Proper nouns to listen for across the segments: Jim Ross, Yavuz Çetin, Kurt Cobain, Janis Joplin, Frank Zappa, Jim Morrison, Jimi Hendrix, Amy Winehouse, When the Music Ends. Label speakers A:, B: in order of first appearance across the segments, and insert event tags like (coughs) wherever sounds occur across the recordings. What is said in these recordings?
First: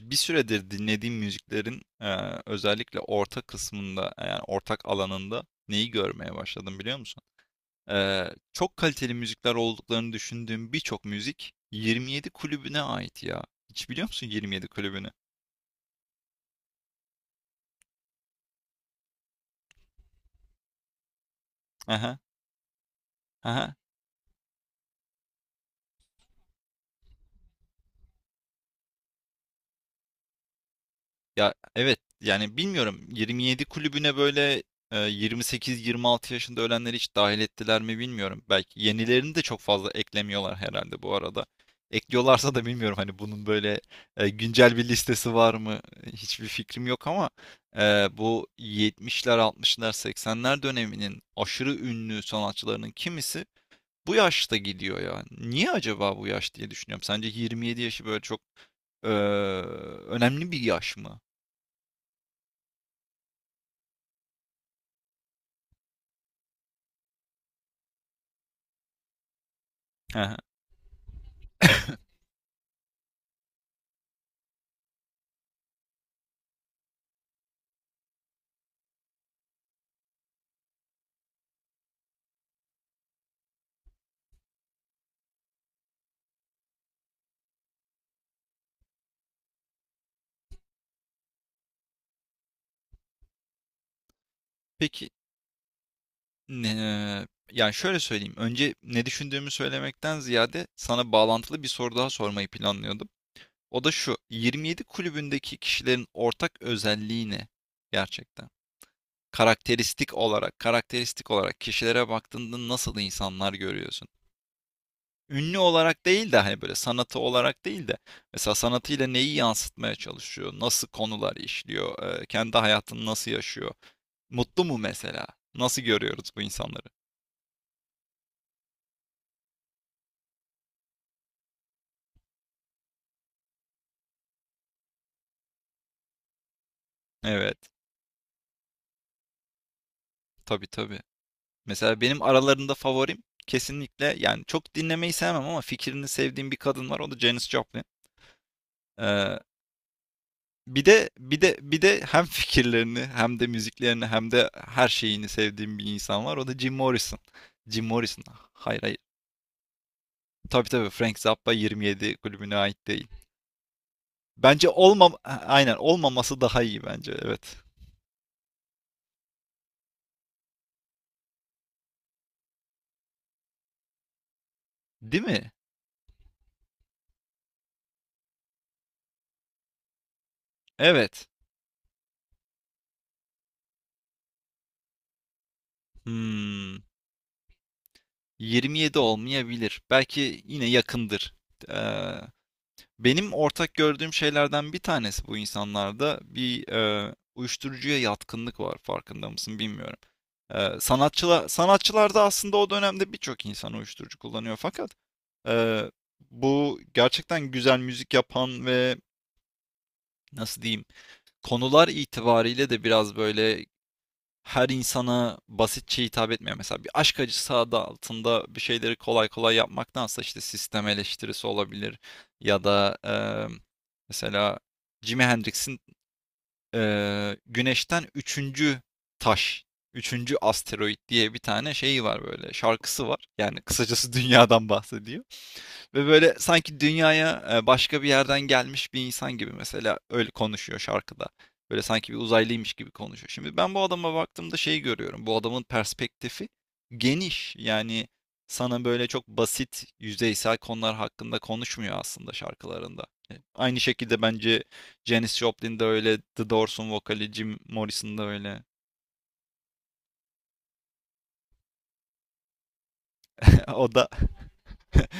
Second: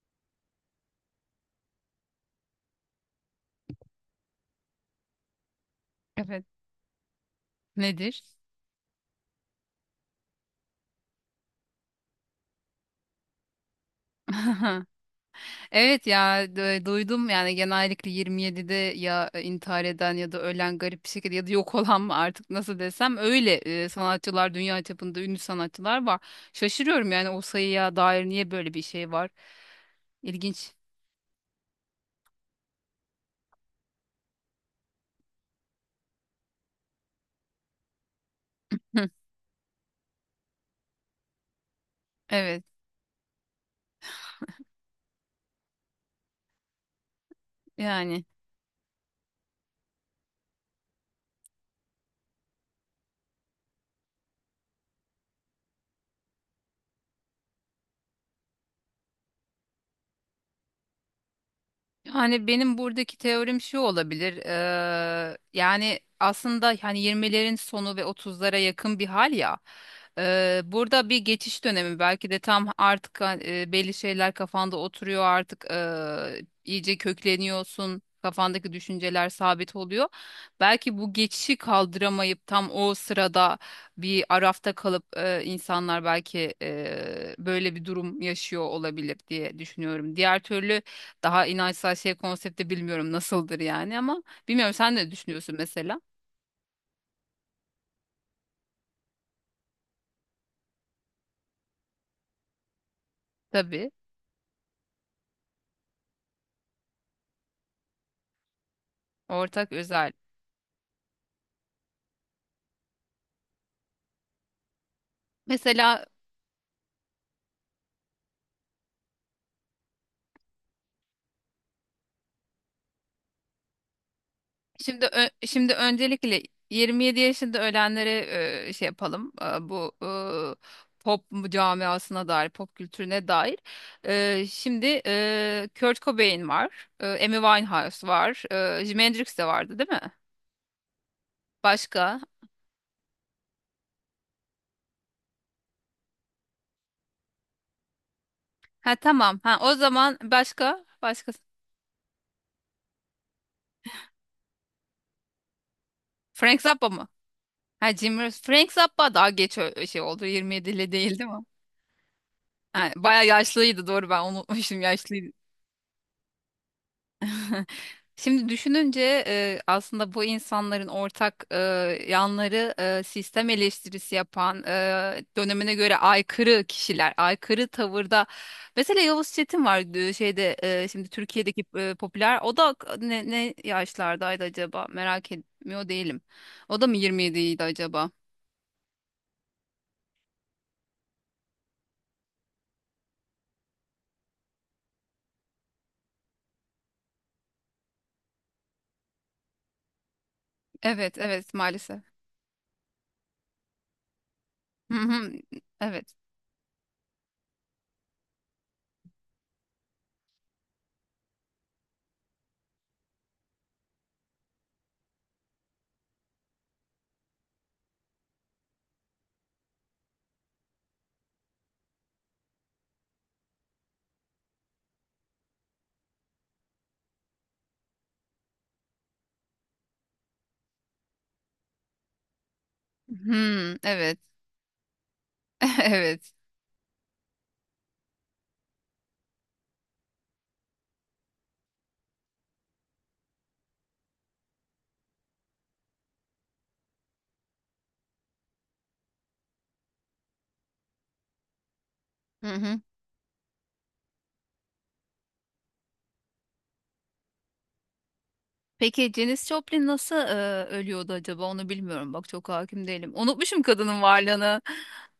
A: Bir süredir dinlediğim müziklerin özellikle orta kısmında yani ortak alanında neyi görmeye
B: Evet.
A: başladım biliyor musun?
B: Nedir?
A: Çok kaliteli müzikler olduklarını düşündüğüm birçok müzik 27 kulübüne ait ya. Hiç biliyor musun 27
B: (laughs)
A: kulübünü?
B: Evet ya duydum yani genellikle 27'de ya intihar eden ya da ölen garip bir şekilde ya da yok olan mı
A: Aha,
B: artık nasıl desem öyle
A: aha.
B: sanatçılar, dünya çapında ünlü sanatçılar var. Şaşırıyorum yani, o sayıya dair niye böyle bir şey var? İlginç.
A: Ya evet yani bilmiyorum 27 kulübüne böyle 28-26 yaşında ölenleri hiç dahil ettiler mi bilmiyorum. Belki yenilerini de çok fazla eklemiyorlar herhalde bu arada.
B: (laughs)
A: Ekliyorlarsa
B: Evet
A: da bilmiyorum hani bunun böyle güncel bir listesi var mı hiçbir fikrim yok ama e,
B: yani.
A: bu 70'ler 60'lar 80'ler döneminin aşırı ünlü sanatçılarının kimisi bu yaşta gidiyor ya. Niye acaba bu yaş diye düşünüyorum. Sence 27 yaşı böyle çok e, önemli bir yaş mı?
B: Yani benim buradaki teorim şu olabilir. Yani aslında hani 20'lerin sonu ve 30'lara yakın bir hal ya.
A: Hı.
B: Burada bir geçiş
A: (laughs)
B: dönemi
A: (coughs)
B: belki de tam artık, belli şeyler kafanda oturuyor artık, iyice kökleniyorsun. Kafandaki düşünceler sabit oluyor. Belki bu geçişi kaldıramayıp tam o sırada bir arafta kalıp, insanlar belki böyle bir durum yaşıyor olabilir diye düşünüyorum. Diğer türlü daha inançsal şey konsepti bilmiyorum nasıldır yani, ama bilmiyorum, sen
A: Peki,
B: ne düşünüyorsun mesela?
A: yani, şöyle söyleyeyim, önce ne düşündüğümü söylemekten ziyade sana bağlantılı bir soru daha sormayı planlıyordum. O da
B: Tabii.
A: şu, 27 kulübündeki kişilerin ortak özelliği ne gerçekten?
B: Ortak özel.
A: Karakteristik olarak, kişilere baktığında nasıl insanlar görüyorsun? Ünlü olarak
B: Mesela
A: değil de, hani, böyle sanatı olarak değil de mesela sanatıyla neyi yansıtmaya çalışıyor? Nasıl konular işliyor? Kendi hayatını nasıl yaşıyor? Mutlu mu mesela?
B: şimdi
A: Nasıl görüyoruz bu
B: öncelikle
A: insanları?
B: 27 yaşında ölenlere şey yapalım. Bu pop camiasına dair, pop kültürüne dair. Şimdi Kurt Cobain var, Amy
A: Evet.
B: Winehouse var, Jimi Hendrix de vardı değil mi?
A: Tabii tabii. Mesela
B: Başka?
A: benim aralarında favorim kesinlikle yani çok dinlemeyi sevmem ama fikrini sevdiğim bir kadın var. O da Janis Joplin.
B: Ha,
A: Ee,
B: tamam. Ha, o zaman
A: bir
B: başka?
A: de
B: Başka?
A: bir de bir de hem (laughs) fikirlerini hem de müziklerini hem de her şeyini sevdiğim bir insan var. O da
B: Frank
A: Jim
B: Zappa mı?
A: Morrison. Jim
B: Ha, Jim
A: Morrison.
B: Ross.
A: Ah,
B: Frank
A: hayır hayır.
B: Zappa daha geç şey oldu.
A: Tabii tabii
B: 27'li
A: Frank
B: değil değil mi?
A: Zappa 27 kulübüne ait
B: Ha,
A: değil.
B: bayağı yaşlıydı, doğru, ben
A: Bence
B: unutmuşum, yaşlıydı.
A: aynen olmaması daha iyi bence. Evet.
B: (laughs) Şimdi düşününce aslında bu insanların ortak yanları, sistem eleştirisi yapan,
A: Değil mi?
B: dönemine göre aykırı kişiler, aykırı tavırda. Mesela Yavuz Çetin var şeyde, şimdi
A: Evet.
B: Türkiye'deki popüler. O da ne yaşlardaydı acaba? Merak etmiyor değilim.
A: Hmm.
B: O da mı 27'ydi acaba?
A: 27 olmayabilir. Belki yine yakındır. Ee, Benim ortak gördüğüm şeylerden bir tanesi bu insanlarda bir uyuşturucuya yatkınlık var. Farkında mısın bilmiyorum. Ee,
B: Evet,
A: sanatçılar
B: evet maalesef.
A: sanatçılarda aslında o dönemde birçok insan uyuşturucu kullanıyor fakat
B: Hı hı,
A: e,
B: evet.
A: bu gerçekten güzel müzik yapan ve nasıl diyeyim konular itibariyle de biraz böyle her insana basitçe hitap etmiyor. Mesela bir aşk acısı adı altında bir şeyleri kolay kolay yapmaktansa işte sistem eleştirisi olabilir ya da mesela Jimi Hendrix'in Güneş'ten üçüncü taş, üçüncü asteroid diye bir tane şeyi var, böyle şarkısı var. Yani
B: Hmm,
A: kısacası (laughs)
B: evet.
A: dünyadan bahsediyor.
B: (laughs)
A: Ve
B: Evet.
A: böyle sanki dünyaya başka bir yerden gelmiş bir insan gibi mesela öyle konuşuyor şarkıda. Böyle sanki bir uzaylıymış gibi konuşuyor. Şimdi ben bu adama baktığımda şeyi görüyorum. Bu adamın perspektifi geniş. Yani sana böyle çok basit, yüzeysel konular hakkında konuşmuyor aslında
B: Hı hı.
A: şarkılarında. Aynı şekilde bence Janis Joplin de öyle, The Doors'un vokali Jim Morrison da öyle.
B: Peki Janis Joplin nasıl ölüyordu acaba? Onu bilmiyorum. Bak, çok hakim değilim. Unutmuşum
A: (laughs) O
B: kadının
A: da.
B: varlığını.
A: (laughs)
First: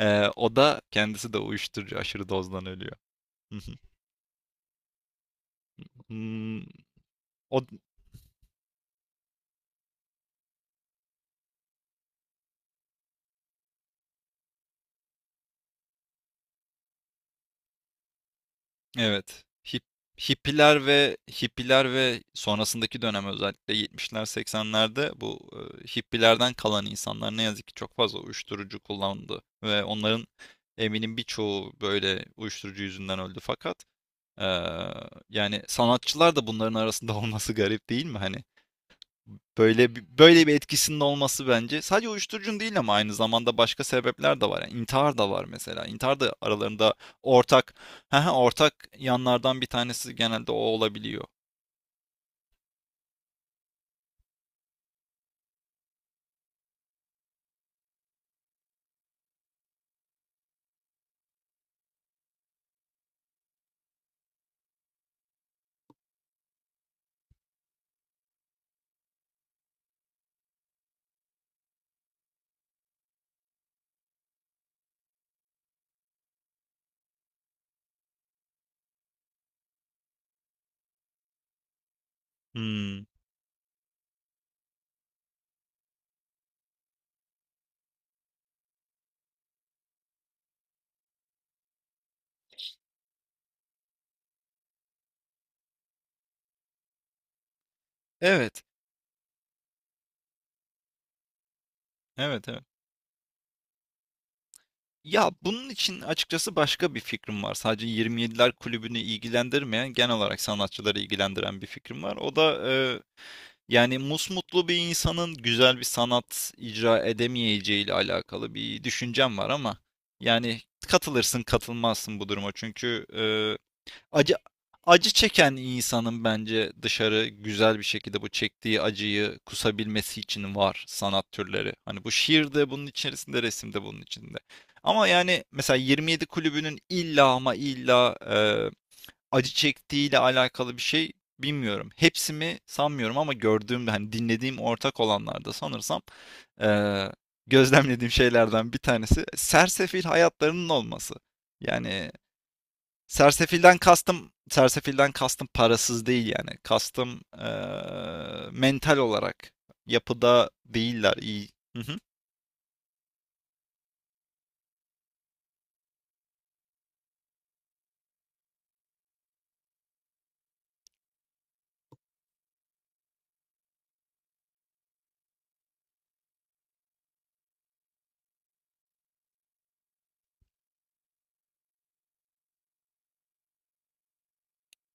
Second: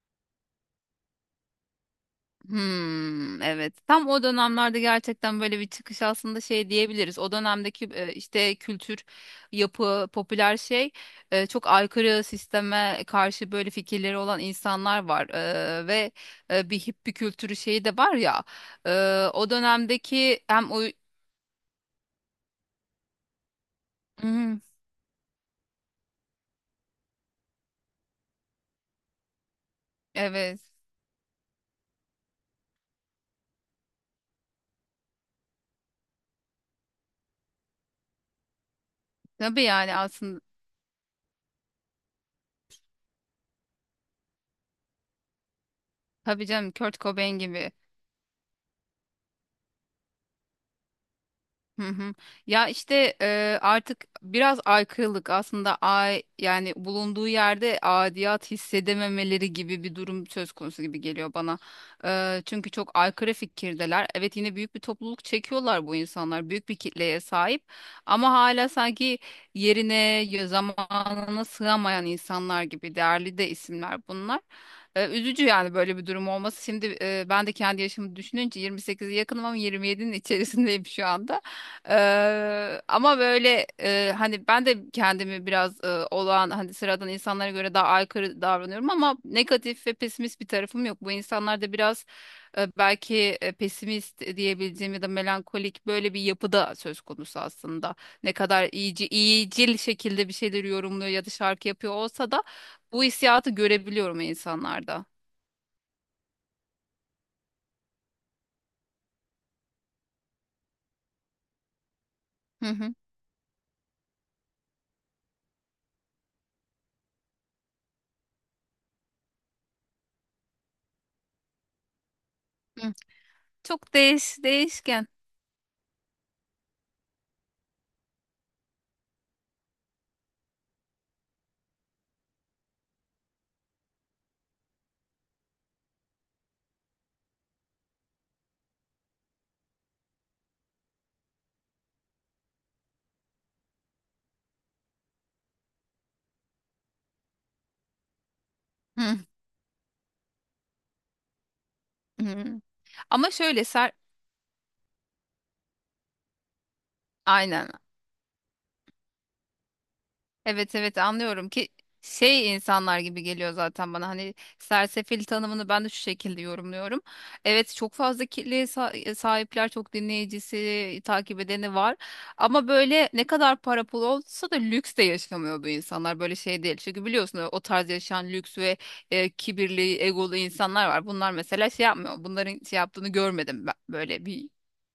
A: O da kendisi de uyuşturucu aşırı dozdan ölüyor.
B: Hmm, evet. Tam o dönemlerde gerçekten böyle bir çıkış aslında, şey
A: (laughs)
B: diyebiliriz. O
A: O.
B: dönemdeki işte kültür, yapı, popüler şey, çok aykırı, sisteme karşı böyle fikirleri olan insanlar var. Ve bir hippie kültürü şeyi de var ya. E,
A: Evet.
B: O
A: Hip
B: dönemdeki hem o...
A: hippiler ve hippiler ve sonrasındaki dönem özellikle 70'ler
B: Hmm,
A: 80'lerde bu hippilerden kalan insanlar ne yazık ki çok fazla uyuşturucu kullandı ve onların
B: evet.
A: eminim birçoğu böyle uyuşturucu yüzünden öldü fakat eee, yani sanatçılar da bunların arasında (laughs) olması garip değil mi? Hani.
B: Tabii yani,
A: Böyle bi
B: aslında
A: böyle bir etkisinin olması bence sadece uyuşturucun değil ama aynı zamanda başka sebepler de var. Yani intihar da var mesela. İntihar da
B: tabii canım,
A: aralarında
B: Kurt Cobain gibi.
A: ortak. (laughs) Hı hı. Ortak yanlardan bir tanesi genelde o olabiliyor.
B: Hı hı. Ya işte artık biraz aykırılık aslında, ay yani, bulunduğu yerde adiyat hissedememeleri gibi bir durum söz konusu gibi geliyor bana. Çünkü çok aykırı fikirdeler. Evet, yine büyük bir topluluk çekiyorlar bu insanlar. Büyük bir kitleye sahip ama hala sanki yerine, zamanına sığamayan insanlar gibi, değerli de isimler bunlar. Üzücü yani böyle bir durum olması. Şimdi ben de kendi yaşımı düşününce 28'e yakınım, ama 27'nin içerisindeyim şu anda.
A: Hmm.
B: Ama böyle hani ben de kendimi biraz olağan, hani sıradan insanlara göre daha aykırı davranıyorum, ama negatif ve pesimist bir tarafım yok. Bu insanlar da biraz belki pesimist diyebileceğim ya da melankolik, böyle bir yapıda söz konusu aslında. Ne
A: Evet.
B: kadar iyicil şekilde bir şeyleri yorumluyor ya da şarkı yapıyor olsa da
A: Evet, evet.
B: bu hissiyatı görebiliyorum insanlarda.
A: Ya bunun için açıkçası başka bir fikrim var. Sadece 27'ler kulübünü ilgilendirmeyen, genel olarak sanatçıları ilgilendiren bir fikrim var. O da
B: Hı hı.
A: yani musmutlu bir insanın güzel bir sanat icra edemeyeceği ile alakalı bir düşüncem var ama yani katılırsın katılmazsın bu duruma.
B: Hı.
A: Çünkü
B: Çok
A: acı
B: değişken.
A: acı çeken insanın bence dışarı güzel bir şekilde bu çektiği acıyı kusabilmesi için var sanat türleri. Hani bu şiir de bunun içerisinde, resim de bunun içinde. Ama yani mesela 27 kulübünün illa ama illa acı çektiğiyle alakalı bir şey bilmiyorum. Hepsi mi sanmıyorum ama gördüğüm hani dinlediğim ortak olanlarda sanırsam eee, gözlemlediğim şeylerden bir
B: Hı
A: tanesi sersefil hayatlarının olması. Yani
B: hı. Ama şöyle
A: sersefilden kastım sersefilden kastım parasız değil yani. Kastım
B: aynen.
A: mental olarak yapıda
B: Evet, evet
A: değiller iyi.
B: anlıyorum ki
A: Hı hı,
B: şey insanlar gibi geliyor zaten bana, hani sersefil tanımını ben de şu şekilde yorumluyorum. Evet, çok fazla kitleye sahipler, çok dinleyicisi, takip edeni var, ama böyle ne kadar para pul olsa da lüks de yaşamıyor bu insanlar, böyle şey değil. Çünkü biliyorsun, o tarz yaşayan lüks ve kibirli, egolu insanlar var, bunlar mesela şey yapmıyor, bunların şey yaptığını görmedim ben, böyle bir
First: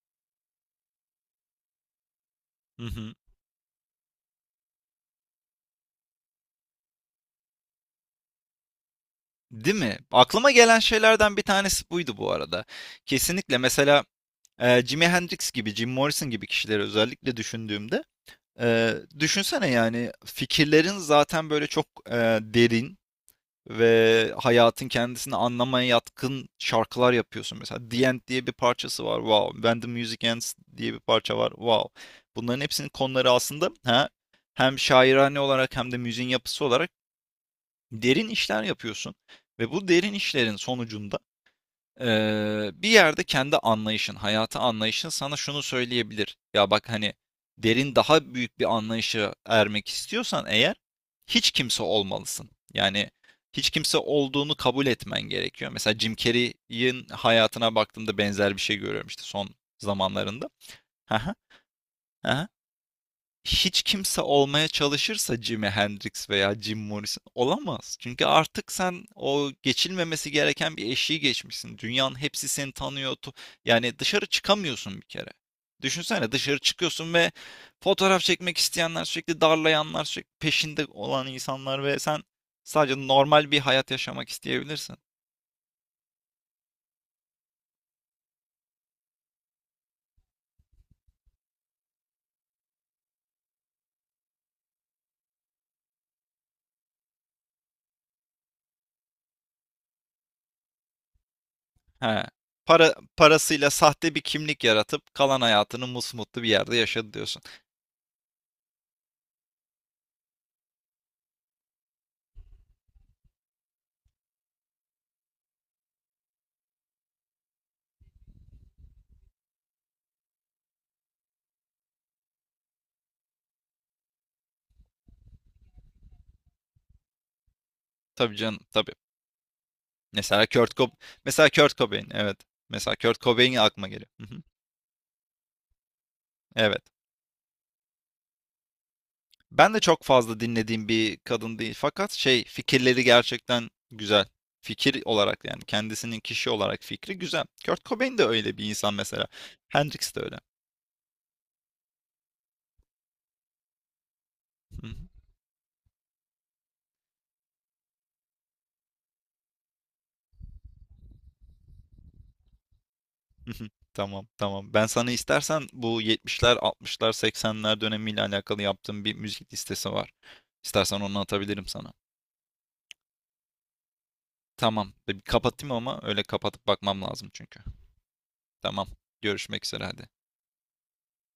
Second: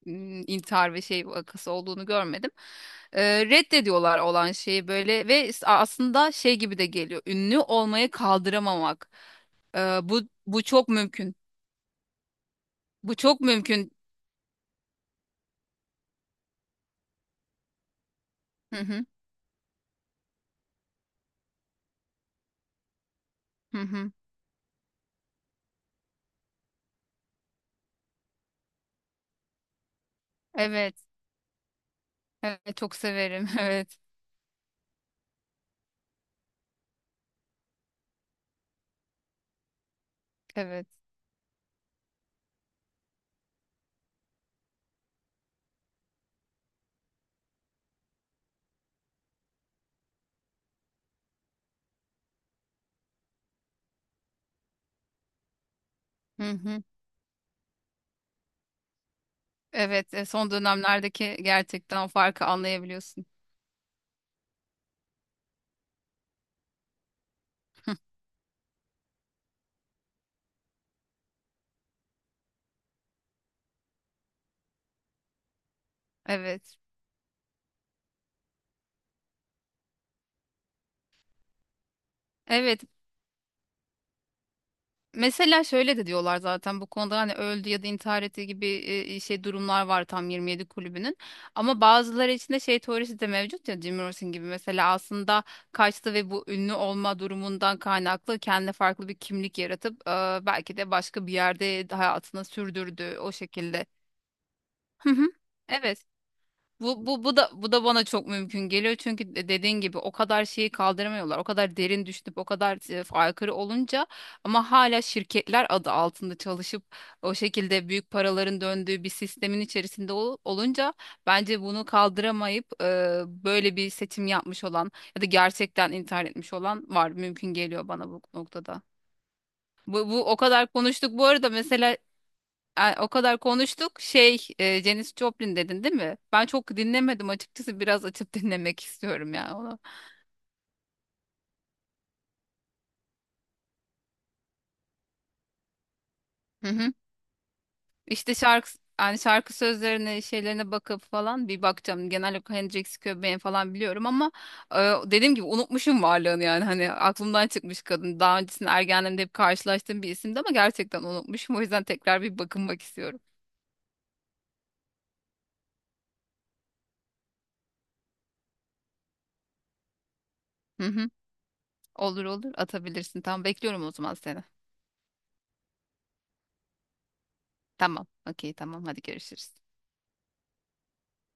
B: intihar ve şey vakası olduğunu görmedim.
A: hı hı.
B: Reddediyorlar olan şeyi böyle, ve aslında şey gibi de geliyor. Ünlü olmayı kaldıramamak.
A: Değil
B: E,
A: mi?
B: bu
A: Aklıma
B: bu
A: gelen
B: çok mümkün.
A: şeylerden bir tanesi buydu bu arada.
B: Bu çok
A: Kesinlikle
B: mümkün.
A: mesela. Jimi Hendrix gibi, Jim Morrison gibi kişileri özellikle düşündüğümde
B: Hı hı.
A: düşünsene yani fikirlerin zaten böyle çok derin
B: Hı hı.
A: ve hayatın kendisini anlamaya yatkın şarkılar yapıyorsun. Mesela The End diye bir parçası var. Wow. When the Music Ends diye
B: Evet.
A: bir parça var. Wow. Bunların
B: Evet,
A: hepsinin
B: çok
A: konuları
B: severim. (laughs)
A: aslında,
B: Evet.
A: hem şairane olarak hem de müziğin yapısı olarak derin işler yapıyorsun. Ve bu derin işlerin
B: Evet.
A: sonucunda bir yerde kendi anlayışın, hayata anlayışın sana şunu söyleyebilir. Ya bak hani derin daha büyük bir anlayışa ermek istiyorsan eğer hiç kimse olmalısın. Yani hiç kimse olduğunu kabul etmen gerekiyor. Mesela Jim
B: Hı hı.
A: Carrey'in hayatına baktığımda benzer bir şey görüyorum işte son
B: Evet,
A: zamanlarında.
B: son dönemlerdeki gerçekten o farkı
A: (laughs)
B: anlayabiliyorsun.
A: Hiç kimse olmaya çalışırsa Jimi Hendrix veya Jim Morrison olamaz. Çünkü artık sen o geçilmemesi gereken bir eşiği geçmişsin. Dünyanın hepsi seni tanıyor. Yani dışarı çıkamıyorsun bir kere. Düşünsene dışarı
B: Evet.
A: çıkıyorsun ve fotoğraf çekmek isteyenler sürekli darlayanlar sürekli peşinde olan insanlar ve sen
B: Evet.
A: sadece normal bir hayat yaşamak isteyebilirsin.
B: Mesela şöyle de diyorlar zaten bu konuda, hani öldü ya da intihar etti gibi şey durumlar var tam, 27 kulübünün. Ama bazıları içinde şey teorisi de mevcut ya, Jim Morrison gibi mesela, aslında kaçtı ve bu ünlü olma durumundan kaynaklı kendine farklı bir kimlik yaratıp belki de başka bir yerde
A: He.
B: hayatını
A: Para,
B: sürdürdü o
A: parasıyla
B: şekilde.
A: sahte bir kimlik
B: Hı
A: yaratıp
B: hı.
A: kalan hayatını
B: Evet.
A: musmutlu bir yerde
B: Bu,
A: yaşadı
B: bu, bu
A: diyorsun.
B: da bu da bana çok mümkün geliyor, çünkü dediğin gibi, o kadar şeyi kaldıramıyorlar. O kadar derin düşünüp o kadar aykırı olunca, ama hala şirketler adı altında çalışıp o şekilde büyük paraların döndüğü bir sistemin içerisinde olunca, bence bunu kaldıramayıp böyle bir seçim yapmış olan ya da gerçekten intihar etmiş olan var. Mümkün geliyor bana bu
A: Tabii canım
B: noktada.
A: tabii.
B: Bu o
A: Mesela
B: kadar
A: Kurt Cob
B: konuştuk. Bu
A: mesela
B: arada
A: Kurt
B: mesela,
A: Cobain, evet. Mesela
B: ay, o
A: Kurt
B: kadar
A: Cobain aklıma
B: konuştuk.
A: geliyor. Hı hı.
B: Janis Joplin dedin değil mi? Ben çok
A: Evet.
B: dinlemedim açıkçası. Biraz açıp (laughs) dinlemek istiyorum ya
A: Ben de
B: onu.
A: çok fazla dinlediğim bir kadın değil fakat şey, fikirleri gerçekten güzel. Fikir olarak yani kendisinin kişi
B: Hı
A: olarak
B: hı.
A: fikri güzel. Kurt Cobain de
B: İşte
A: öyle bir insan mesela.
B: şarkı
A: Hendrix de
B: sözlerine,
A: öyle.
B: şeylerine bakıp falan bir bakacağım. Genel olarak Hendrix, Cobain falan biliyorum, ama e,
A: Hı hı.
B: dediğim gibi unutmuşum varlığını yani. Hani aklımdan çıkmış kadın. Daha öncesinde ergenliğimde hep karşılaştığım bir isimdi, ama gerçekten unutmuşum. O yüzden tekrar bir bakınmak istiyorum.
A: Hı hı. Tamam, tamam. Ben sana istersen bu 70'ler, 60'lar, 80'ler dönemiyle alakalı yaptığım bir müzik listesi var.
B: Hı
A: İstersen
B: hı.
A: onu atabilirim sana.
B: Olur olur, atabilirsin. Tamam, bekliyorum o zaman seni.
A: Tamam. Bir kapatayım ama öyle kapatıp bakmam lazım çünkü.
B: Tamam. Okey, tamam.
A: Tamam.
B: Hadi görüşürüz.
A: Görüşmek üzere hadi.